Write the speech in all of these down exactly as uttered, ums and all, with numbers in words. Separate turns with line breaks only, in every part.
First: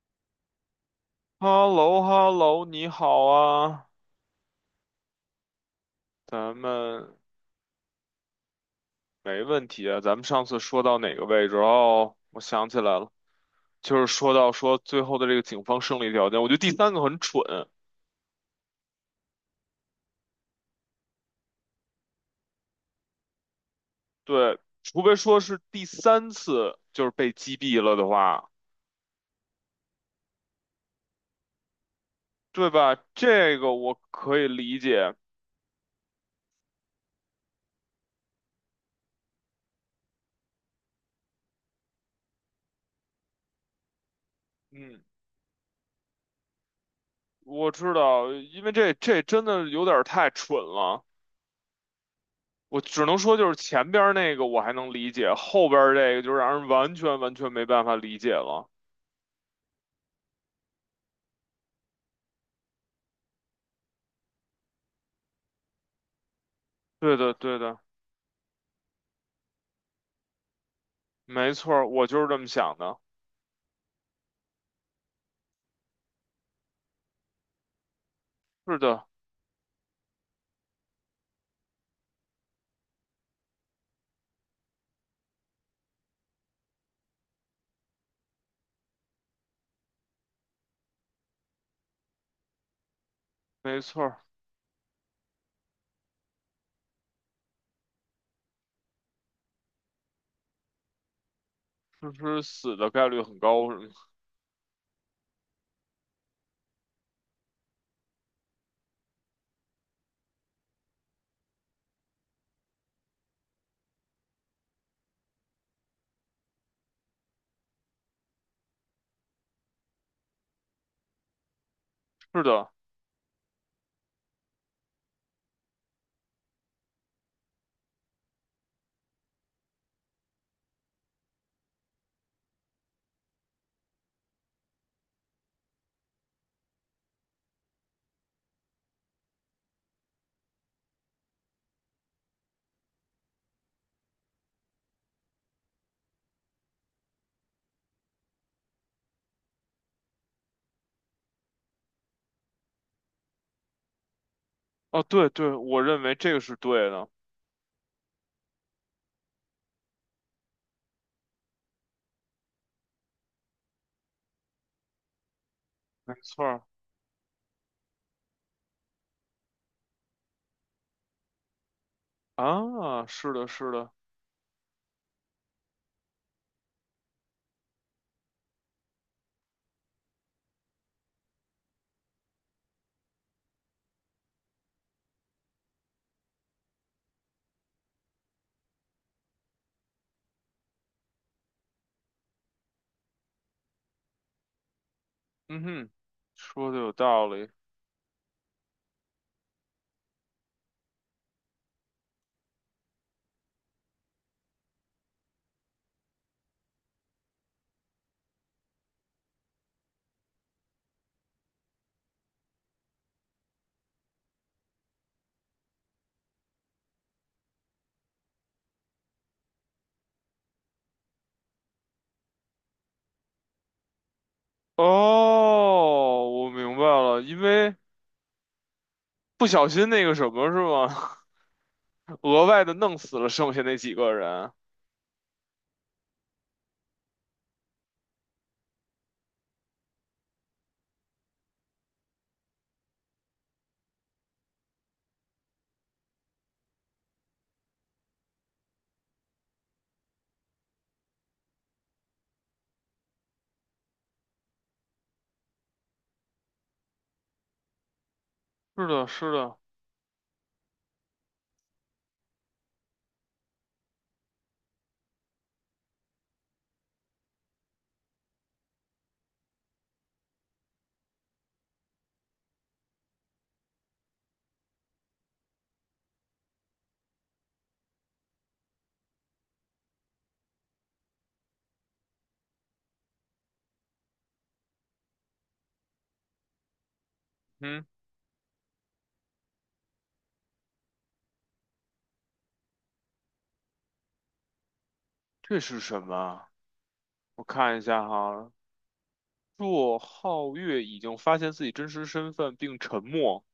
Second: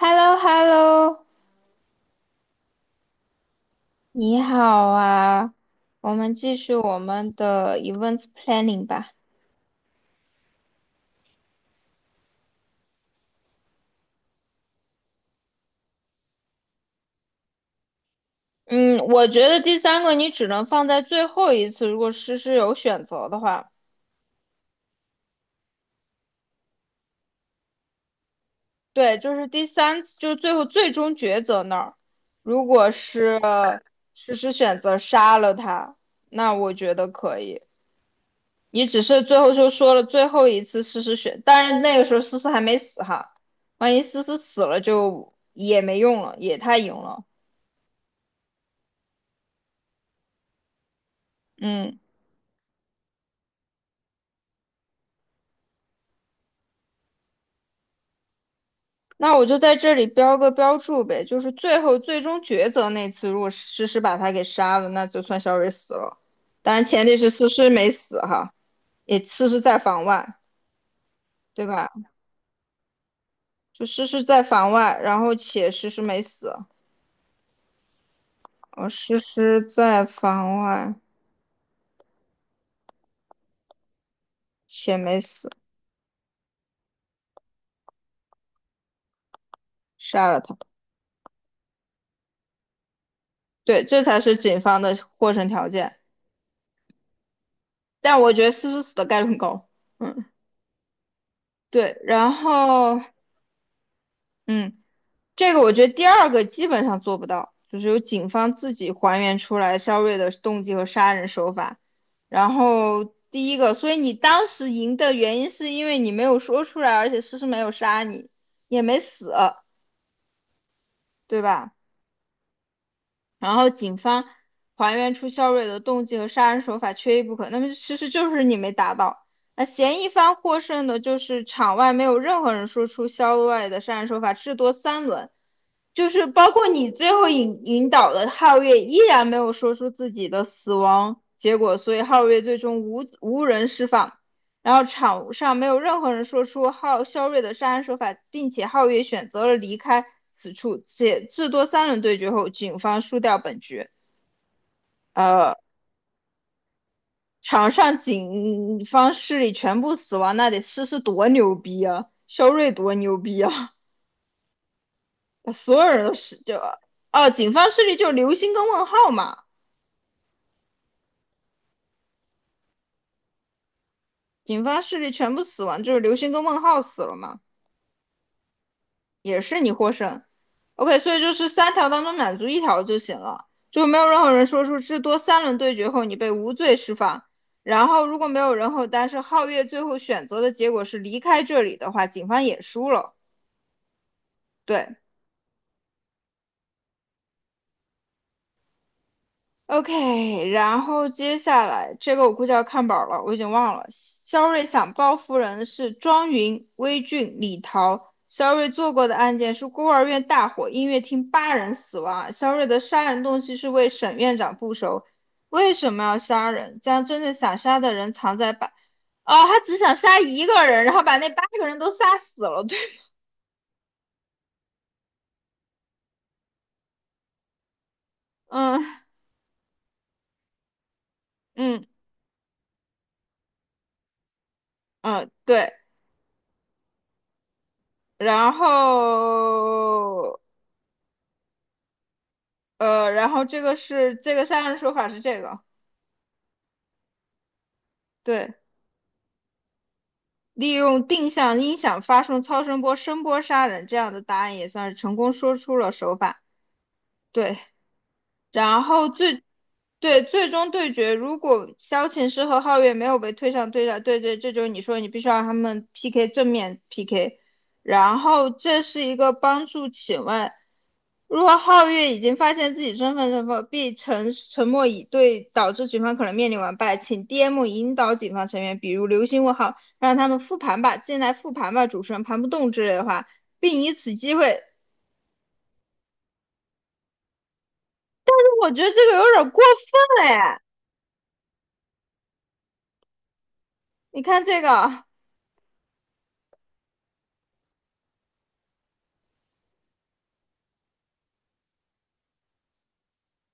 h e l l o h e l l o
h e l l o h e l l o 你好啊，
你好啊，我们
咱
继续我
们
们的 events planning 吧。
没问题啊。咱们上次说到哪个位置？哦，我想起来了，就是说到说最后的这个警方胜利条件，我觉得第三个很蠢。
嗯，我觉得第三个你只能放在最后一次，如果诗诗有选择的话，
对，除非说是第三次就是被击毙了的话，
对，就是第三次，就是最后最终抉择那儿，如
对
果
吧？
是
这个我
诗
可以
诗
理
选择
解。
杀了他，那我觉得可以。你只是最后就说了最后一次诗诗选，但是那个时候诗诗还没死哈，万一诗诗死了
嗯，
就也没用了，也太赢了。
我知道，因为这这真的有点儿太蠢了。
嗯，
我只能说，就是前边儿那个我还能理解，后边儿这个就让人完全完全没办法理解了。
那我就在这里标个标注呗，就是最后最终抉择那次，如果诗诗把他给杀了，那就算小蕊死了。当然前提
对
是
的，
诗
对
诗
的，
没死哈，也诗诗在房外，
没
对
错
吧？
儿，我就是这么想的。
就诗诗在房外，然后且诗诗没死，
是
呃，
的，
诗诗在房外且没死，杀了他。
没
对，这
错儿，
才是警方的获胜条件。但我觉得诗诗死的概率很高。嗯，对，
就
然
是死的
后。
概率很高，是吗？
嗯，这个我觉得第二个基本上做不到，就是由警方自己还原出来肖瑞的动机和杀人手法。然后第一个，所以你当时赢的原因是因为你没有说出来，而且诗诗没有杀你，也没死，对吧？
是的。
然后警方还原出肖瑞的动机和杀人手法缺一不可，那么其实就是你没达到。那嫌疑方获胜的就是场外没有任何人说出肖瑞的杀人手法，至多三轮。就是包括你最后引引导的皓月依然没有说出自己的死亡结果，所以皓月最终无无人释放。然后场上没有任何人说出皓肖瑞的杀人手法，并且皓月选择了离开此处。且至多三轮对决后，警方输掉本局。
哦，对对，
呃，
我认为这个是对的，
场上警方势力全部死亡，那得是是多牛逼啊！肖瑞多牛逼啊！所有人
没
都死
错
掉
儿
了。哦，呃警方势力就是流星跟问号嘛。
啊，是的，是的，
警方势力全部死亡，就是流星跟问号死了嘛，也是你获胜。OK，所以就是三条当中满足一条就行了，就没有任何人说出至多三轮对决后你被无罪释放。然后如果没有人后，但是皓月最后选择的结果是离开这里的话，警方也输了。对，
嗯哼，说的有道理。
OK，然后接下来这个我估计要看本儿了，我已经忘了。肖瑞想报复人的是庄云、魏俊、李桃。肖瑞做过的案件是孤儿院大火，音乐厅八人死亡。肖瑞的杀人动机是为沈院长复仇。为什么要杀人？将真正想杀的人藏在把……哦，他只想杀一个人，然后把那八个人都杀死了。对，
哦，我明白了，因为
嗯
不小心那个什么是吗？
嗯，
额外的弄死了剩下那几个人。
嗯，对，然后。呃，然后这个是这个杀人手法是这个，对，利用定向音响发送超声波声波杀人，这样的答案也算是成功说出了手法。对。然
是的，
后
是
最
的，
对最终对决，如果萧琴师和皓月没有被推上对战，对对，这就是你说你必须要让他们 P K 正面 P K，然后这是一个帮助。请问，如果皓月已经发现自己身份身份，必沉沉默以对，导致局方可能面临完败，请 D M 引导警方成员，比如流星问号，让他们复盘吧，进来复盘吧，主持人盘不动之类的话，并以此机会，
嗯，
我觉得这个有点过分了耶，你看这个。
这是什么？我看一下哈，若皓月已经发现自己真实身份并沉默，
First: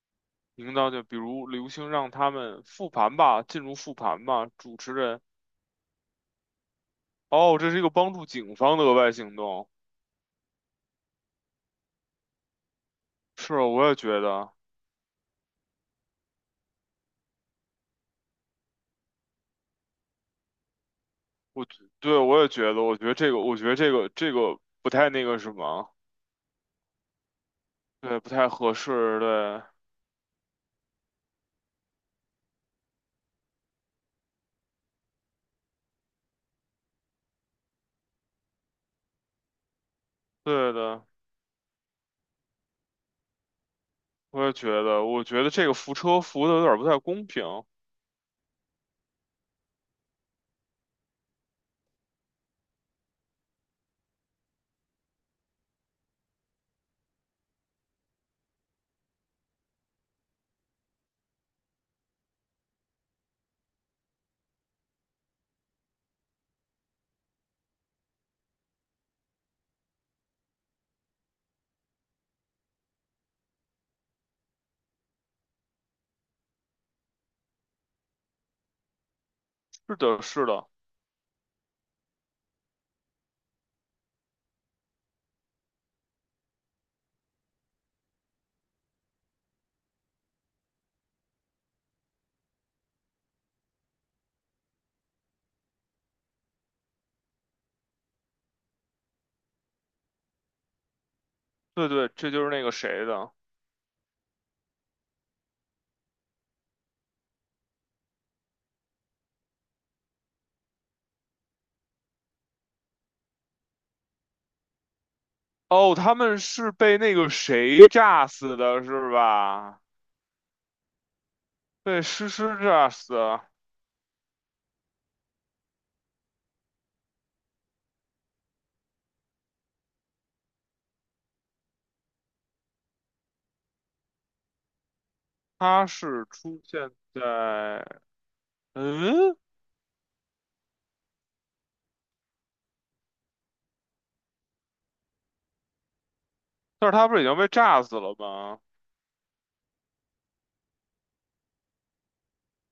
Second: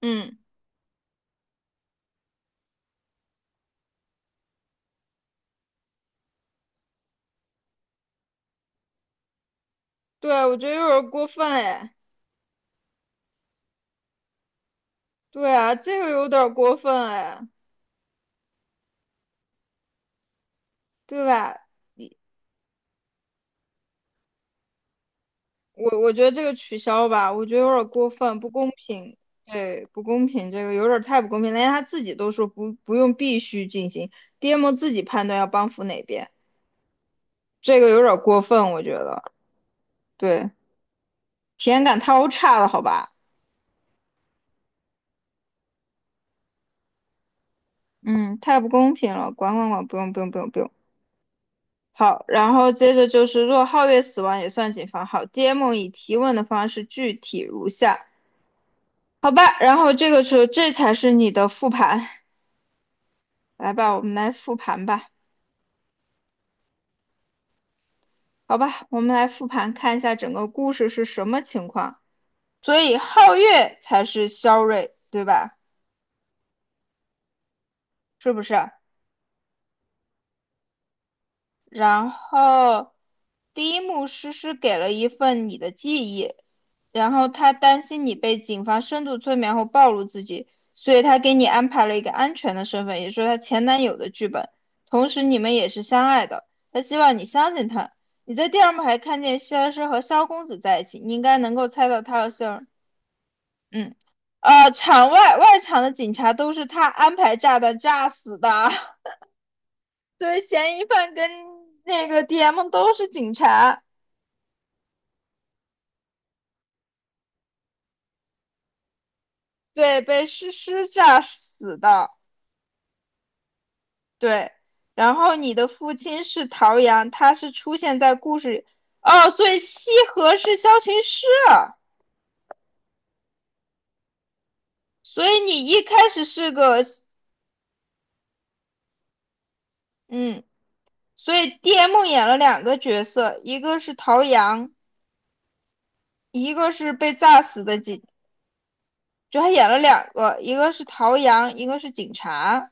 嗯，
领当就比如刘星让他们复盘吧，进入复盘吧。主持人，哦，这是一个帮助警方的额外行动。
对，我觉得有点过分哎，
是啊我也觉得，
对啊，这个有点过分哎，对吧？
我对我也觉得，我觉得这个，我觉得这个这个不太那个什么，
我我觉得这个取消吧，我觉得有点过
对，不
分，
太
不公
合
平，
适，对，
对，不公平，这个有点太不公平了，连他自己都说不不用必须进行，D M 自己判断要帮扶哪边，这个有点过分，我觉得，对，
对的，
体验感太差了，好吧？
我也觉得，我觉得这个扶车扶的有点不太公平。
嗯，太不公平了，管管管，不用不用不用不用。好，然后接着就是，若皓月死亡也算警方。好，D M 以提问的方式具体如下：好吧，然后这个时候这才是你的复盘，来吧，我们来复盘吧。好吧，我们来复盘看一下整个故事是什么情况。所以皓月才是萧睿，对吧？是不是？
是的，是的，
然后第一幕诗诗给了一份你的记忆，然后他担心你被警方深度催眠后暴露自己，所以他给你安排了一个安全的身份，也就是她前男友的剧本。同时你们也是相爱的，他希望你相信他。你在第二幕还看见希尔师和萧公子在一起，你应该能够
对
猜到
对，
他和
这就
希
是那
尔，
个谁的。
嗯，呃，场外外场的警察都是他安排炸弹炸死的。对，嫌疑犯跟那个 D M 都是警察，
哦，他们是被那个谁炸死的，是吧？
对，被诗诗炸死
被
的，
诗诗炸死的，
对。然后你的父亲是陶阳，他是出现在故事哦，所以西河是萧琴师啊，所以你一
他
开始
是
是
出
个，
现在，嗯，
嗯，所以 D M 演了两个角色，一个是陶阳，一个
但是
是
他
被
不是已经
炸
被
死的
炸死
警，
了吗？
就他演了两个，一个是陶阳，一个是警察。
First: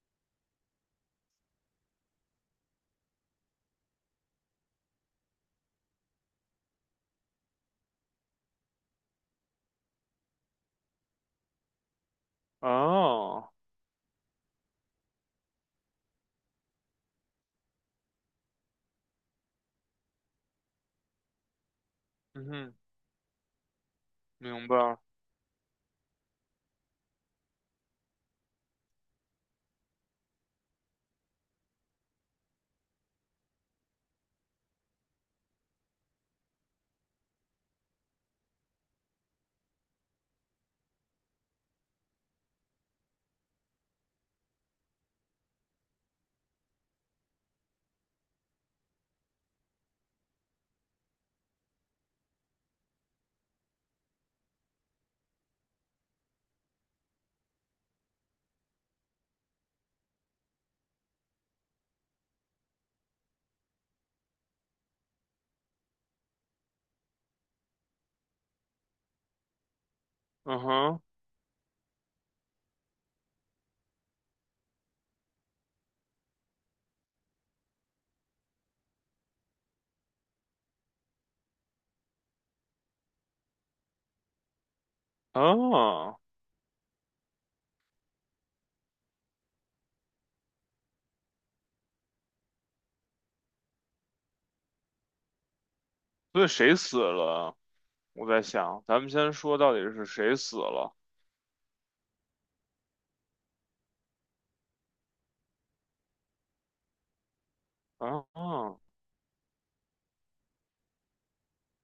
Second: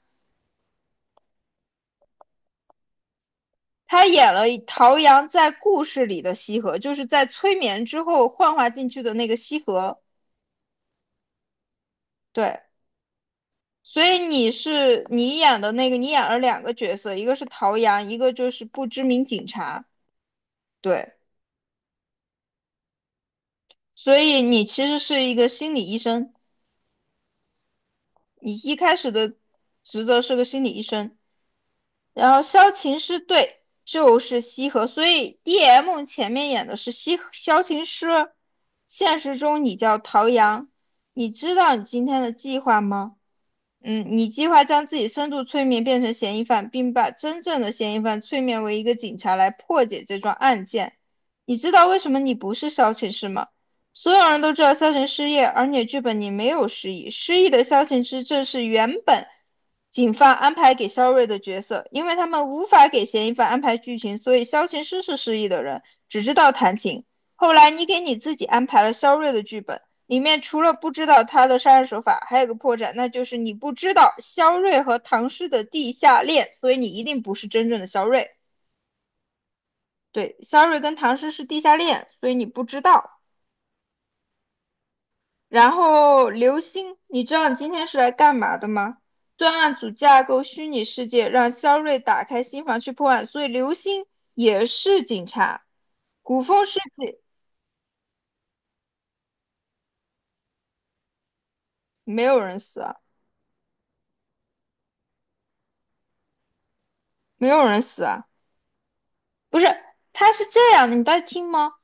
他演了陶阳在故事里的西河，就是在催眠之后幻化进去的那个西河。对，
哦，
所以你是你演的那个，你演了两个角色，一个是陶阳，一个就是不知名警察。对，
嗯哼，
所以你
明白
其实
了
是一个心理医生，你一开始的职责是个心理医生。然后萧晴是对，就是西河，所以 D M 前面演的是西萧晴师，现实中你叫陶阳，你知道你今天的计划吗？嗯，你计划将自己深度催眠变成嫌疑犯，并把真正的嫌疑犯催眠为一个警察来破解这桩案件。你知道为什么你不是萧晴诗吗？所有人都知道萧晴失业，而你的剧本里没有失忆。失忆的萧晴诗正是原本警方安排给肖瑞的角色，因为他们无法给嫌疑犯安排剧情，所以萧晴诗是失忆的人，只知道弹琴。后来你给你自己安排了肖瑞的剧本，里面
嗯
除了不
哼，
知道他的杀人手法，还有个破绽，那就是你不知道肖瑞和唐诗的地下恋，所以你一定不是真正的肖瑞。对，肖瑞跟唐诗是地下恋，所以你不知道。然
哦，
后刘星，你知道你今天是来干嘛的吗？专案组架构虚拟世界，让肖瑞打开心房去破案，所以刘星也是警察。古
所以
风
谁
世
死
纪
了？我在想，咱们先说到底是谁死了？
没有人死啊，没有人死啊，
啊，
不是，他是这样的，你在听吗？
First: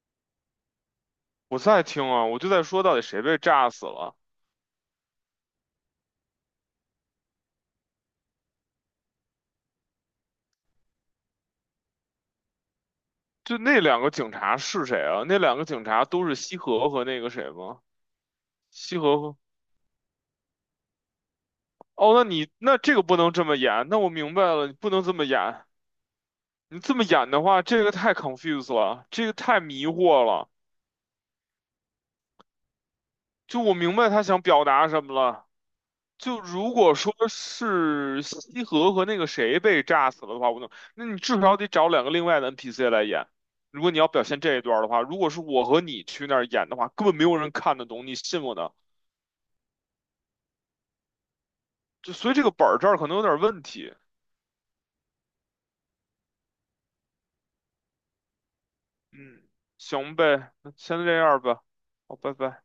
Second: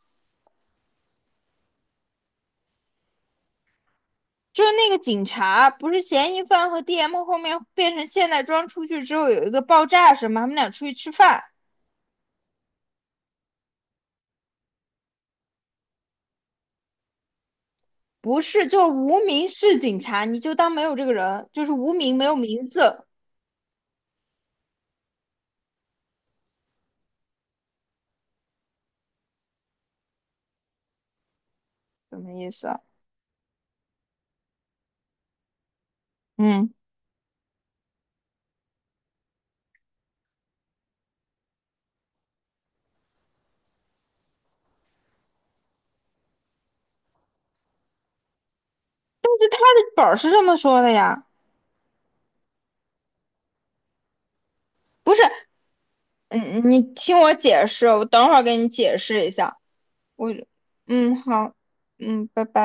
我在听啊，我就在说到底谁被炸死了？
就是那个警察，不是嫌疑犯和 D M 后面变成现代装出去之后有一个爆炸什么，他们俩出去吃饭，
就那两个警察是谁啊？那两个警察都是西河和那个谁吗？
不是就是
西
无
河
名氏警察，你就当没有这个人，就是无
哦，
名
那
没有
你
名
那这个
字，
不能这么演，那我明白了，你不能这么演。你这么演的话，这个太 c o n f u s e 了，这个太迷惑了。
什么意思啊？
就我明白他想表达什么了。就如
嗯，
果说是西河和那个谁被炸死了的话，我能，那你至少得找两个另外的 N P C 来演。如果你要表现这一段儿的话，如果是我和你去那儿演的话，根本没有人看得懂，你信我的。
但是他的本儿是这么说的呀，
就所以这个本儿这儿可能有点问题。
不是，嗯，你听我解释，我等会儿给你解释一
嗯，
下，
行
我，
呗，那先这
嗯，
样
好，
吧。好，
嗯，
拜
拜拜。
拜。